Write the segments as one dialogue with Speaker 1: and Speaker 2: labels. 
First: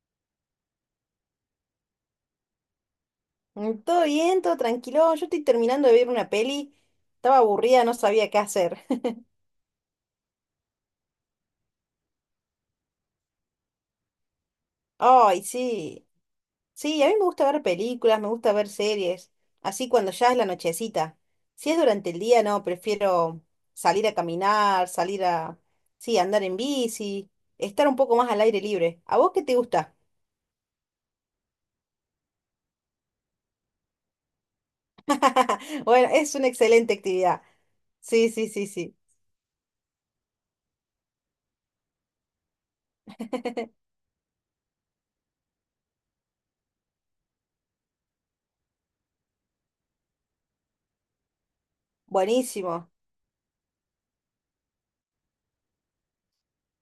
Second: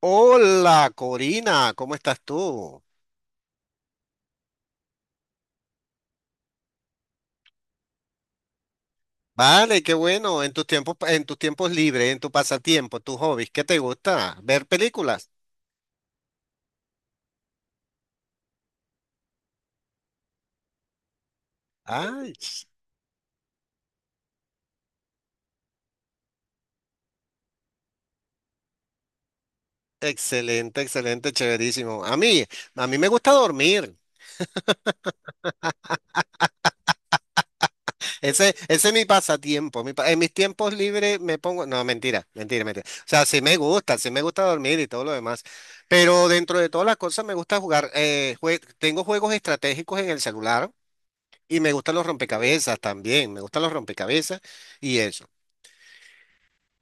Speaker 1: Hola, Corina, ¿cómo estás tú?
Speaker 2: Todo bien, todo tranquilo. Yo estoy terminando de ver una peli. Estaba aburrida, no sabía qué hacer.
Speaker 1: Vale, qué bueno. En tus tiempos libres, en tu pasatiempo, tus hobbies, ¿qué te gusta? ¿Ver películas?
Speaker 2: Ay, sí. Sí, a mí me gusta ver películas, me gusta ver series. Así cuando ya es la nochecita. Si es durante el
Speaker 1: Ay,
Speaker 2: día, no, prefiero salir a caminar, salir a, sí, andar en bici, estar un poco más al aire libre. ¿A vos qué te gusta?
Speaker 1: excelente, excelente, chéverísimo. A mí me gusta dormir.
Speaker 2: Bueno, es una excelente actividad. Sí, sí,
Speaker 1: Ese,
Speaker 2: sí,
Speaker 1: ese es
Speaker 2: sí.
Speaker 1: mi pasatiempo. En mis tiempos libres me pongo, no, mentira, mentira, mentira. O sea, sí me gusta dormir y todo lo demás. Pero dentro de todas las cosas me gusta jugar. Tengo juegos estratégicos en el celular. Y me gustan los rompecabezas
Speaker 2: Buenísimo.
Speaker 1: también, me gustan los rompecabezas y eso.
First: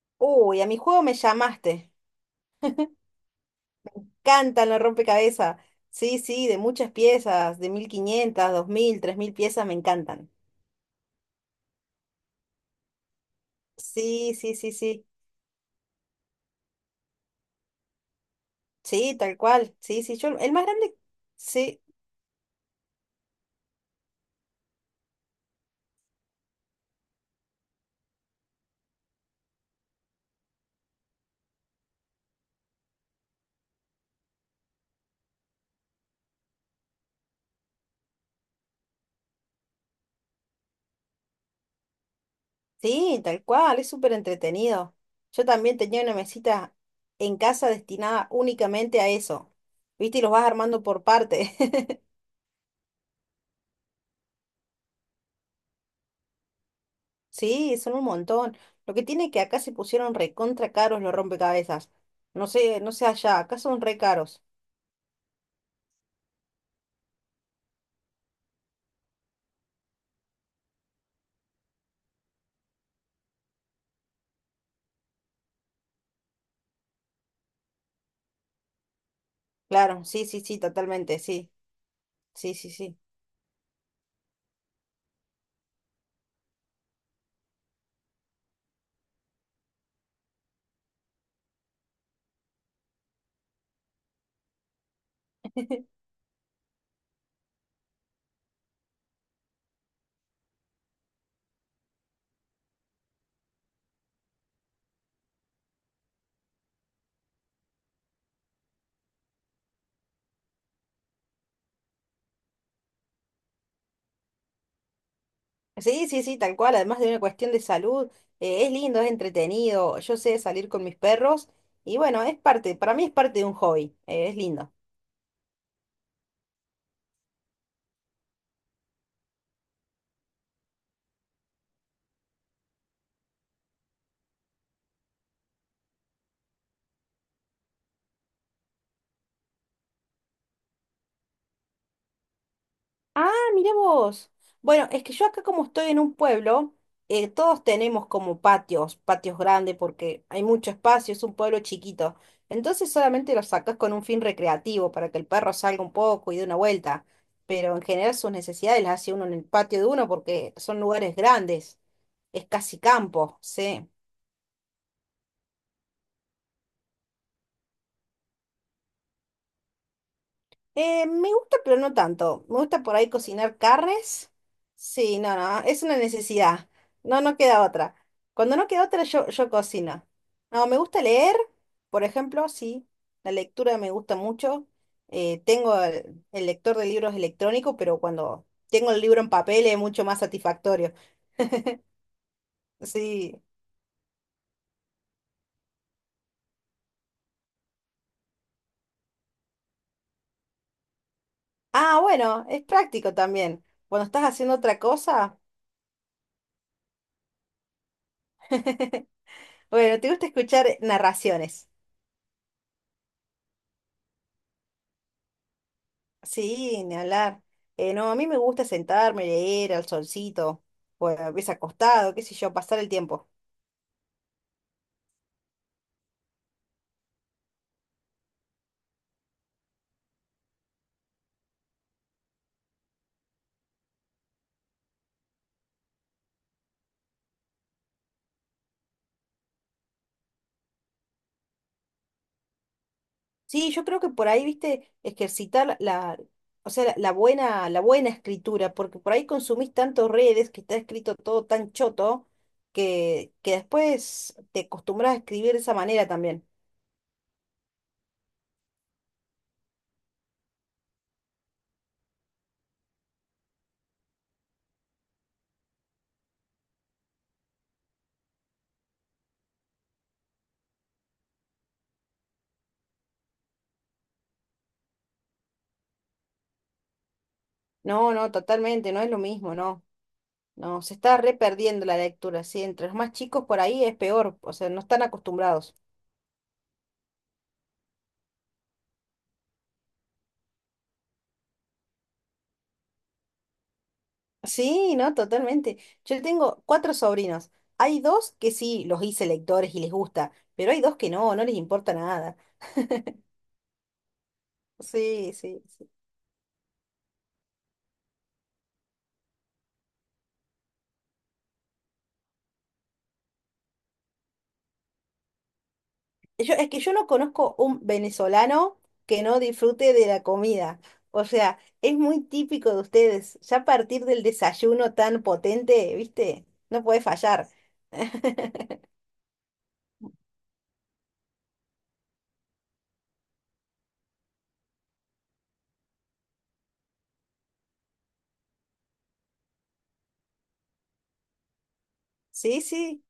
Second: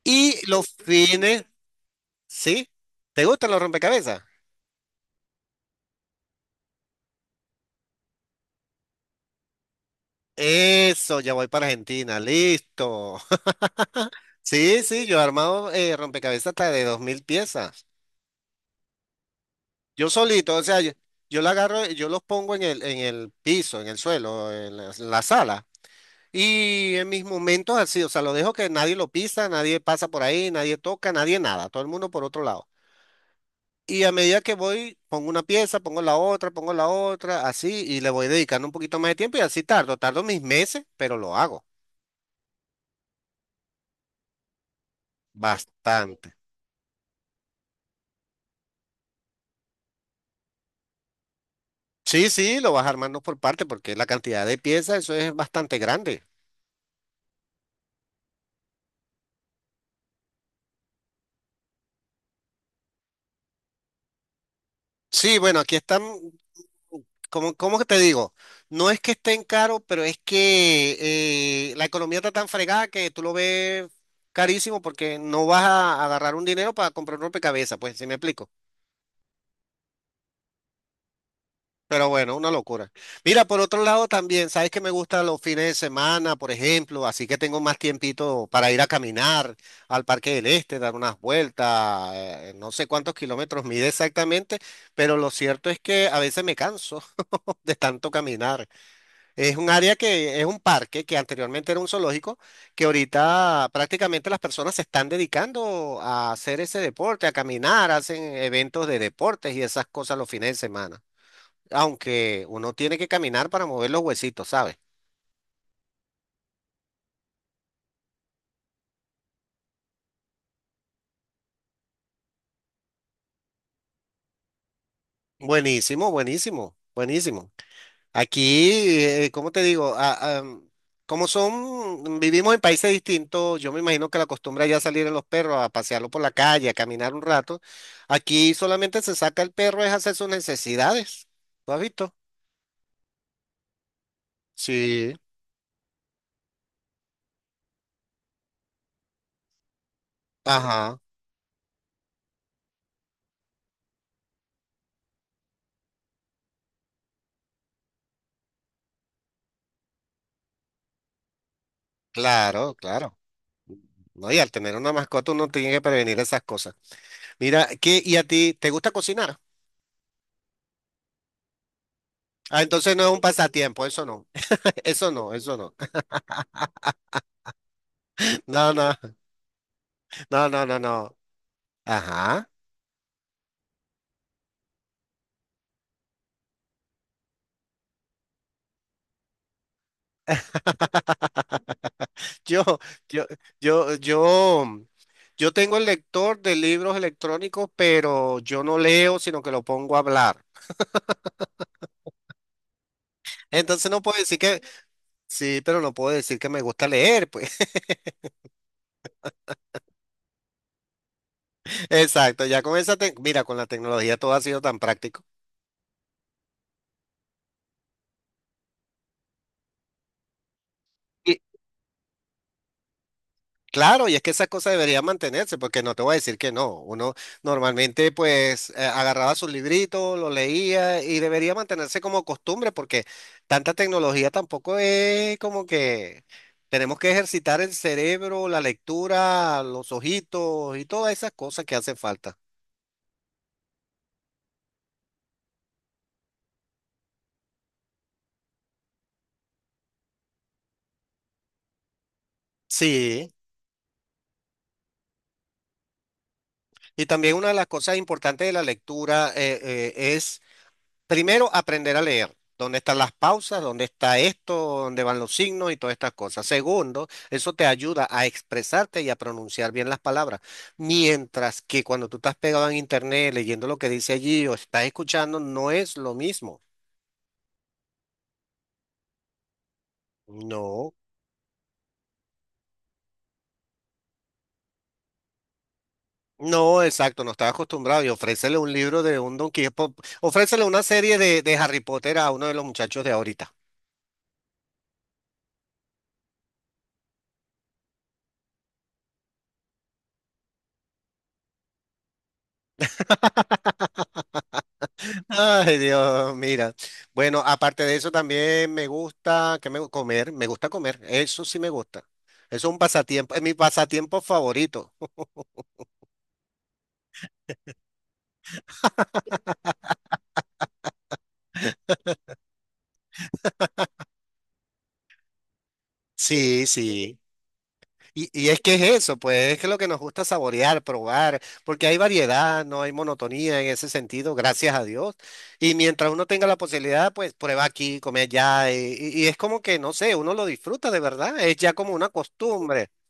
Speaker 1: Y
Speaker 2: Uy,
Speaker 1: los
Speaker 2: a mi juego me
Speaker 1: fines,
Speaker 2: llamaste.
Speaker 1: ¿sí? ¿Te gustan los rompecabezas?
Speaker 2: Cantan los rompecabezas. Sí, sí, de muchas piezas, de 1.500 2.000 3.000 piezas, me encantan.
Speaker 1: Eso, ya voy para Argentina, listo.
Speaker 2: Sí, sí, sí,
Speaker 1: Sí, sí,
Speaker 2: sí.
Speaker 1: yo he armado rompecabezas hasta de 2.000 piezas.
Speaker 2: Sí, tal cual. Sí,
Speaker 1: Yo
Speaker 2: sí, yo, el
Speaker 1: solito, o
Speaker 2: más
Speaker 1: sea, yo,
Speaker 2: grande,
Speaker 1: yo la
Speaker 2: sí,
Speaker 1: agarro, yo los pongo en el piso, en el suelo, en la sala. Y en mis momentos así, o sea, lo dejo que nadie lo pisa, nadie pasa por ahí, nadie toca, nadie nada, todo el mundo por otro lado. Y a medida que voy, pongo una pieza, pongo la otra, así, y le voy dedicando un poquito más de tiempo y así tardo, tardo mis meses, pero lo hago
Speaker 2: sí, tal cual, es súper entretenido. Yo también tenía una
Speaker 1: bastante.
Speaker 2: mesita en casa destinada únicamente a eso. ¿Viste? Y los vas armando por parte.
Speaker 1: Sí, sí, lo vas armando por parte porque la cantidad de piezas, eso es bastante grande.
Speaker 2: Sí, son un montón. Lo que tiene que acá se pusieron recontra caros los rompecabezas. No sé, no sé allá, acá son re caros.
Speaker 1: Sí, bueno, aquí están, como, ¿cómo que te digo? No es que estén caros, pero es que la economía está tan fregada que tú lo ves carísimo porque no vas a agarrar un dinero para comprar un rompecabezas, pues, ¿si me explico?
Speaker 2: Claro, sí, sí, sí, totalmente, sí.
Speaker 1: Pero bueno, una
Speaker 2: Sí, sí,
Speaker 1: locura.
Speaker 2: sí.
Speaker 1: Mira, por otro lado también, sabes que me gustan los fines de semana, por ejemplo, así que tengo más tiempito para ir a caminar al Parque del Este, dar unas vueltas, no sé cuántos kilómetros mide exactamente, pero lo cierto es que a veces me canso de tanto caminar. Es un área que es un parque que anteriormente era un zoológico, que ahorita prácticamente las personas se están dedicando a hacer ese deporte, a caminar, hacen eventos de deportes y esas cosas los fines de semana, aunque uno tiene que caminar para mover los huesitos, ¿sabes?
Speaker 2: Sí, sí, sí, tal cual, además de una cuestión de salud, es lindo, es entretenido, yo sé salir con mis perros y bueno, es parte, para mí es parte de un hobby, es lindo.
Speaker 1: Buenísimo, buenísimo, buenísimo. Aquí, ¿cómo te digo? Ah, ah, como son, vivimos en países distintos, yo me imagino que la costumbre ya salir a los perros a pasearlo por la calle, a caminar un rato. Aquí solamente se saca el perro es hacer sus necesidades. ¿Lo has visto?
Speaker 2: Ah, mirá vos. Bueno, es que
Speaker 1: Sí.
Speaker 2: yo acá como estoy en un pueblo, todos tenemos como patios, patios grandes porque hay mucho
Speaker 1: Ajá,
Speaker 2: espacio, es un pueblo chiquito. Entonces solamente los sacas con un fin recreativo para que el perro salga un poco y dé una vuelta. Pero en general sus necesidades las hace uno en el patio de uno porque son lugares grandes. Es
Speaker 1: claro,
Speaker 2: casi
Speaker 1: claro.
Speaker 2: campo, sí.
Speaker 1: No, y al tener una mascota uno tiene que prevenir esas cosas. Mira, ¿qué, y a ti te gusta cocinar?
Speaker 2: Me gusta, pero no tanto. Me
Speaker 1: Ah,
Speaker 2: gusta
Speaker 1: entonces
Speaker 2: por
Speaker 1: no es
Speaker 2: ahí
Speaker 1: un
Speaker 2: cocinar
Speaker 1: pasatiempo, eso no.
Speaker 2: carnes.
Speaker 1: Eso
Speaker 2: Sí,
Speaker 1: no,
Speaker 2: no,
Speaker 1: eso
Speaker 2: no,
Speaker 1: no.
Speaker 2: es una necesidad. No, no queda otra. Cuando no
Speaker 1: No,
Speaker 2: queda
Speaker 1: no,
Speaker 2: otra, yo cocino.
Speaker 1: no, no,
Speaker 2: No,
Speaker 1: no,
Speaker 2: me gusta
Speaker 1: no.
Speaker 2: leer, por ejemplo,
Speaker 1: Ajá.
Speaker 2: sí. La lectura me gusta mucho. Tengo el lector de libros electrónico, pero cuando tengo el libro en papel es mucho más satisfactorio.
Speaker 1: Yo, yo,
Speaker 2: Sí.
Speaker 1: yo, yo tengo el lector de libros electrónicos, pero yo no leo, sino que lo pongo a hablar.
Speaker 2: Ah, bueno, es práctico también.
Speaker 1: Entonces no
Speaker 2: Cuando
Speaker 1: puedo
Speaker 2: estás
Speaker 1: decir
Speaker 2: haciendo
Speaker 1: que,
Speaker 2: otra cosa,
Speaker 1: sí, pero no puedo decir que me gusta leer, pues.
Speaker 2: bueno, te gusta escuchar narraciones.
Speaker 1: Exacto, ya con esa, mira, con la tecnología todo ha sido tan práctico.
Speaker 2: Sí, ni hablar. No, a mí me gusta sentarme, leer al solcito, o a veces acostado, qué sé yo, pasar el tiempo.
Speaker 1: Claro, y es que esa cosa debería mantenerse, porque no te voy a decir que no. Uno normalmente pues agarraba su librito, lo leía y debería mantenerse como costumbre, porque tanta tecnología tampoco es como que tenemos que ejercitar el cerebro, la lectura, los ojitos y todas esas cosas que hacen falta.
Speaker 2: Sí, yo creo que por ahí, viste, ejercitar la, o sea, la buena, la buena escritura, porque por ahí consumís tantos redes que está escrito todo tan choto
Speaker 1: Sí,
Speaker 2: que después te acostumbras a escribir de esa manera también.
Speaker 1: y también una de las cosas importantes de la lectura es primero, aprender a leer. ¿Dónde están las pausas? ¿Dónde está esto? ¿Dónde van los signos y todas estas cosas? Segundo, eso te ayuda a expresarte y a pronunciar bien las palabras. Mientras que cuando tú estás pegado en internet leyendo lo que dice allí o estás escuchando, no es lo mismo.
Speaker 2: No, no, totalmente, no es lo mismo, no. No, se
Speaker 1: No,
Speaker 2: está re perdiendo la lectura, sí, entre los más chicos por ahí es peor, o sea, no están acostumbrados.
Speaker 1: no, exacto, no estás acostumbrado. Y ofrécele un libro de un Don Quijote, ofrécele una serie de Harry Potter a uno de los muchachos de ahorita.
Speaker 2: Sí, no, totalmente. Yo tengo 4 sobrinos. Hay dos que sí los hice lectores y les gusta, pero hay dos que no, no les importa nada. Sí, sí,
Speaker 1: Ay,
Speaker 2: sí.
Speaker 1: Dios, mira. Bueno, aparte de eso también me gusta comer, me gusta comer, eso sí me gusta. Eso es un pasatiempo, es mi pasatiempo favorito.
Speaker 2: Yo, es que yo no conozco un venezolano que no disfrute de la comida. O sea, es muy típico de ustedes. Ya a partir del desayuno tan potente, ¿viste?
Speaker 1: Sí,
Speaker 2: No puede
Speaker 1: sí.
Speaker 2: fallar.
Speaker 1: Y es que es eso, pues es que lo que nos gusta saborear, probar, porque hay variedad, no hay monotonía en ese sentido, gracias a Dios. Y mientras uno tenga la posibilidad, pues prueba aquí, come allá, y es como que, no sé, uno lo disfruta de verdad, es ya como una
Speaker 2: Sí,
Speaker 1: costumbre,
Speaker 2: sí,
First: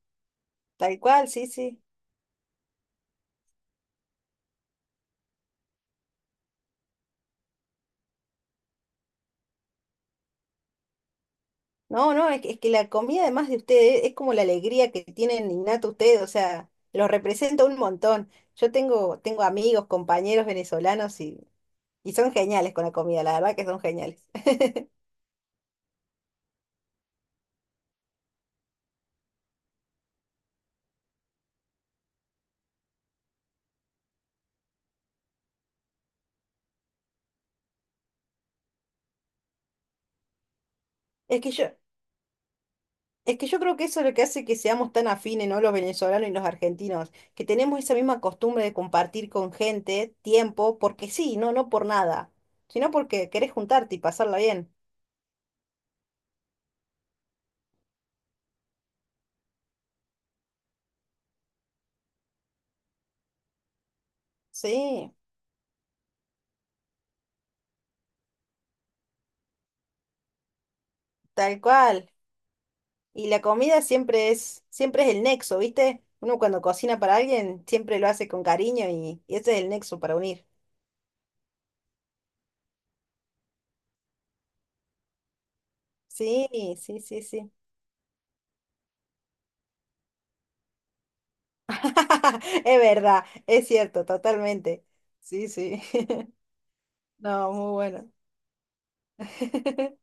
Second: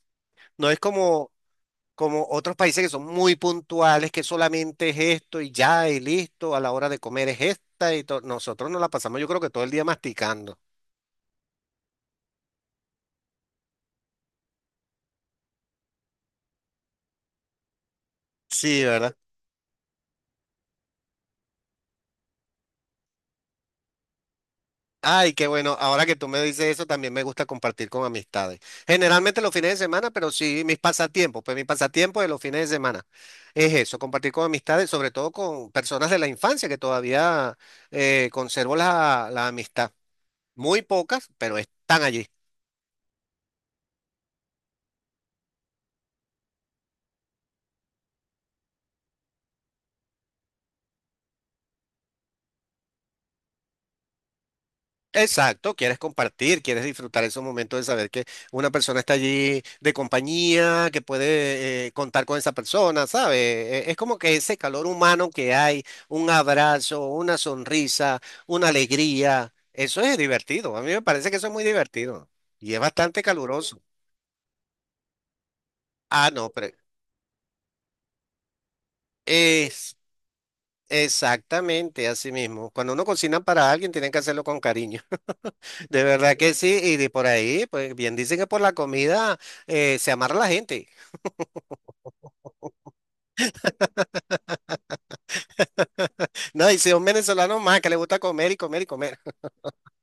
Speaker 1: no es
Speaker 2: tal cual,
Speaker 1: como...
Speaker 2: sí, sí.
Speaker 1: como otros países que son muy puntuales, que solamente es esto y ya y listo, a la hora de comer es esta y todo. Nosotros nos la pasamos yo creo que todo el día masticando.
Speaker 2: No, no, es que la comida además de ustedes es como la alegría que tienen innata ustedes, o sea, los representa un montón. Yo
Speaker 1: Sí, ¿verdad?
Speaker 2: tengo, tengo amigos, compañeros venezolanos y son geniales con la comida, la verdad que son geniales.
Speaker 1: Ay, qué bueno. Ahora que tú me dices eso, también me gusta compartir con amistades. Generalmente los fines de semana, pero sí mis pasatiempos. Pues mi pasatiempo de los fines de semana es eso, compartir con amistades, sobre todo con personas de la infancia que todavía conservo la amistad. Muy pocas,
Speaker 2: Es que
Speaker 1: pero
Speaker 2: yo,
Speaker 1: están allí.
Speaker 2: es que yo creo que eso es lo que hace que seamos tan afines, ¿no? Los venezolanos y los argentinos, que tenemos esa misma costumbre de compartir con gente tiempo, porque sí, no, no por nada, sino porque querés juntarte y pasarla bien.
Speaker 1: Exacto, quieres compartir, quieres disfrutar esos momentos de saber que una persona está allí de compañía, que puede contar con esa persona, ¿sabes? Es como que ese calor
Speaker 2: Sí,
Speaker 1: humano que hay, un abrazo, una sonrisa, una alegría, eso es divertido. A mí me parece que eso es
Speaker 2: tal
Speaker 1: muy
Speaker 2: cual.
Speaker 1: divertido y es bastante
Speaker 2: Y la
Speaker 1: caluroso.
Speaker 2: comida siempre es el nexo, ¿viste?
Speaker 1: Ah,
Speaker 2: Uno
Speaker 1: no,
Speaker 2: cuando
Speaker 1: pero
Speaker 2: cocina para alguien siempre lo hace con cariño y ese es el
Speaker 1: es
Speaker 2: nexo para unir.
Speaker 1: exactamente así mismo. Cuando uno cocina para alguien, tienen que hacerlo con cariño. De verdad
Speaker 2: Sí,
Speaker 1: que sí, y
Speaker 2: sí,
Speaker 1: de
Speaker 2: sí,
Speaker 1: por
Speaker 2: sí.
Speaker 1: ahí, pues bien dicen que por la comida se amarra la gente.
Speaker 2: Es verdad, es cierto, totalmente. Sí, sí.
Speaker 1: No, y si un
Speaker 2: No,
Speaker 1: venezolano
Speaker 2: muy
Speaker 1: más que le
Speaker 2: bueno.
Speaker 1: gusta comer y comer y comer.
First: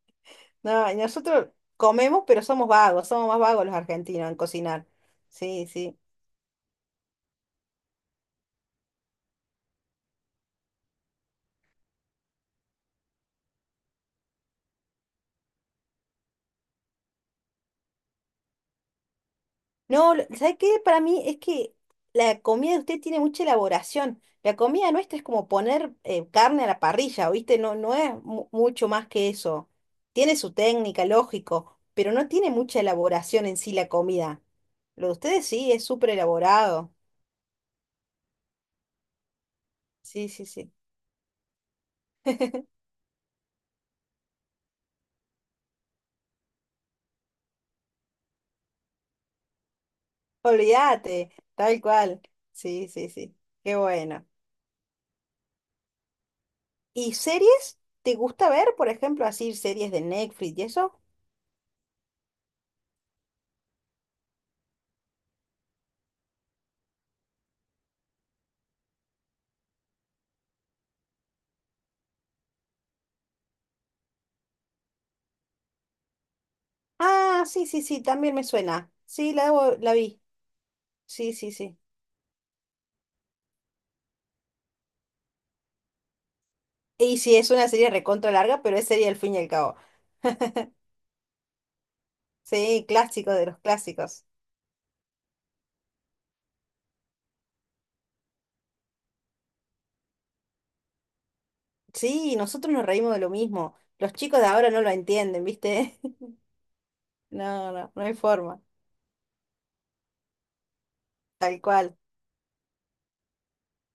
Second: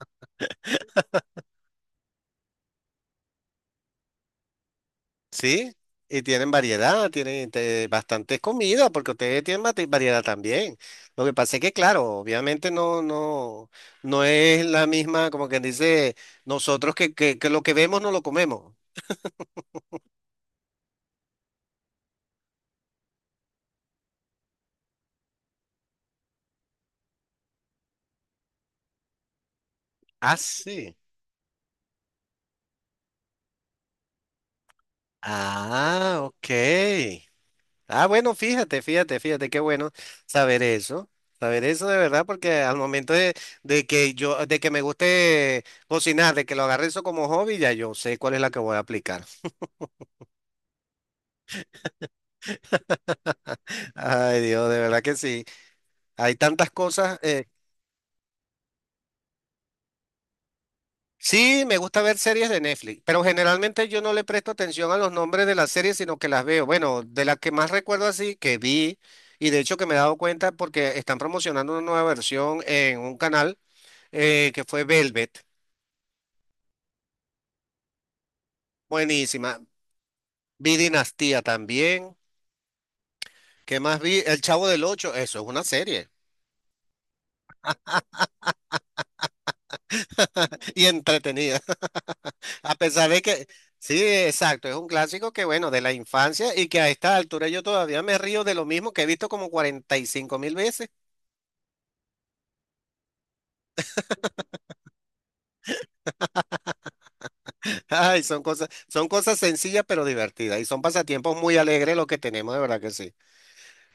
Speaker 2: No, y nosotros comemos, pero somos vagos, somos más vagos los argentinos en cocinar. Sí,
Speaker 1: Sí,
Speaker 2: sí.
Speaker 1: y tienen variedad, tienen este, bastantes comidas, porque ustedes tienen variedad también. Lo que pasa es que, claro, obviamente no es la misma, como quien dice, nosotros que lo que vemos no lo comemos.
Speaker 2: No, lo- ¿sabe qué? Para mí es que la comida de usted tiene mucha elaboración. La comida nuestra es como poner carne a la parrilla, ¿viste? No, no es mu- mucho más que eso. Tiene
Speaker 1: Ah,
Speaker 2: su
Speaker 1: sí.
Speaker 2: técnica, lógico, pero no tiene mucha elaboración en sí la comida. Lo de ustedes sí es súper
Speaker 1: Ah,
Speaker 2: elaborado.
Speaker 1: ok. Ah, bueno, fíjate, fíjate, fíjate, qué bueno
Speaker 2: Sí, sí,
Speaker 1: saber
Speaker 2: sí.
Speaker 1: eso, saber eso de verdad, porque al momento de que yo, de que me guste cocinar, de que lo agarre eso como hobby, ya yo sé cuál es la que voy a aplicar.
Speaker 2: Olvídate, tal cual. Sí, sí, sí. Qué bueno.
Speaker 1: Ay, Dios, de verdad que sí. Hay tantas
Speaker 2: ¿Y
Speaker 1: cosas.
Speaker 2: series? ¿Te gusta ver, por ejemplo, así series de Netflix y eso?
Speaker 1: Sí, me gusta ver series de Netflix, pero generalmente yo no le presto atención a los nombres de las series, sino que las veo. Bueno, de las que más recuerdo así, que vi, y de hecho que me he dado cuenta porque están promocionando una nueva versión en un canal que fue Velvet.
Speaker 2: Ah, sí, sí, sí, también me suena. Sí, la,
Speaker 1: Buenísima.
Speaker 2: debo- la vi.
Speaker 1: Vi
Speaker 2: Sí,
Speaker 1: Dinastía
Speaker 2: sí, sí.
Speaker 1: también. ¿Qué más vi? El Chavo del Ocho. Eso es una serie
Speaker 2: Y sí, es una serie recontra larga, pero es serie al fin y al cabo.
Speaker 1: y entretenida. A
Speaker 2: Sí,
Speaker 1: pesar de
Speaker 2: clásico de
Speaker 1: que,
Speaker 2: los
Speaker 1: sí,
Speaker 2: clásicos.
Speaker 1: exacto, es un clásico que, bueno, de la infancia y que a esta altura yo todavía me río de lo mismo que he visto como 45.000 veces.
Speaker 2: Sí, nosotros nos reímos de lo mismo. Los chicos de ahora no lo entienden, ¿viste? No, no, no hay
Speaker 1: Ay,
Speaker 2: forma.
Speaker 1: son cosas sencillas pero divertidas y son pasatiempos muy
Speaker 2: Tal
Speaker 1: alegres
Speaker 2: cual.
Speaker 1: lo que tenemos, de verdad que sí.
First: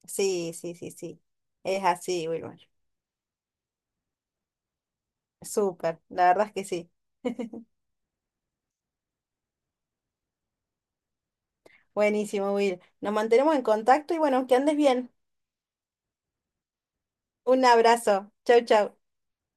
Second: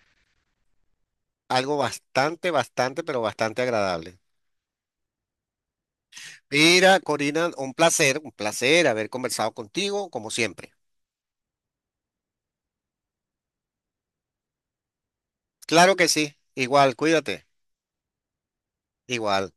Speaker 2: Sí, sí, sí, sí.
Speaker 1: Algo
Speaker 2: Es así,
Speaker 1: bastante,
Speaker 2: Wilmer.
Speaker 1: bastante, pero bastante agradable.
Speaker 2: Súper, la verdad es que sí.
Speaker 1: Mira, Corina, un placer haber conversado contigo, como siempre.
Speaker 2: Buenísimo, Will. Nos mantenemos en contacto y bueno, que andes bien.
Speaker 1: Claro que sí. Igual, cuídate.
Speaker 2: Un abrazo. Chau, chau.
Speaker 1: Igual.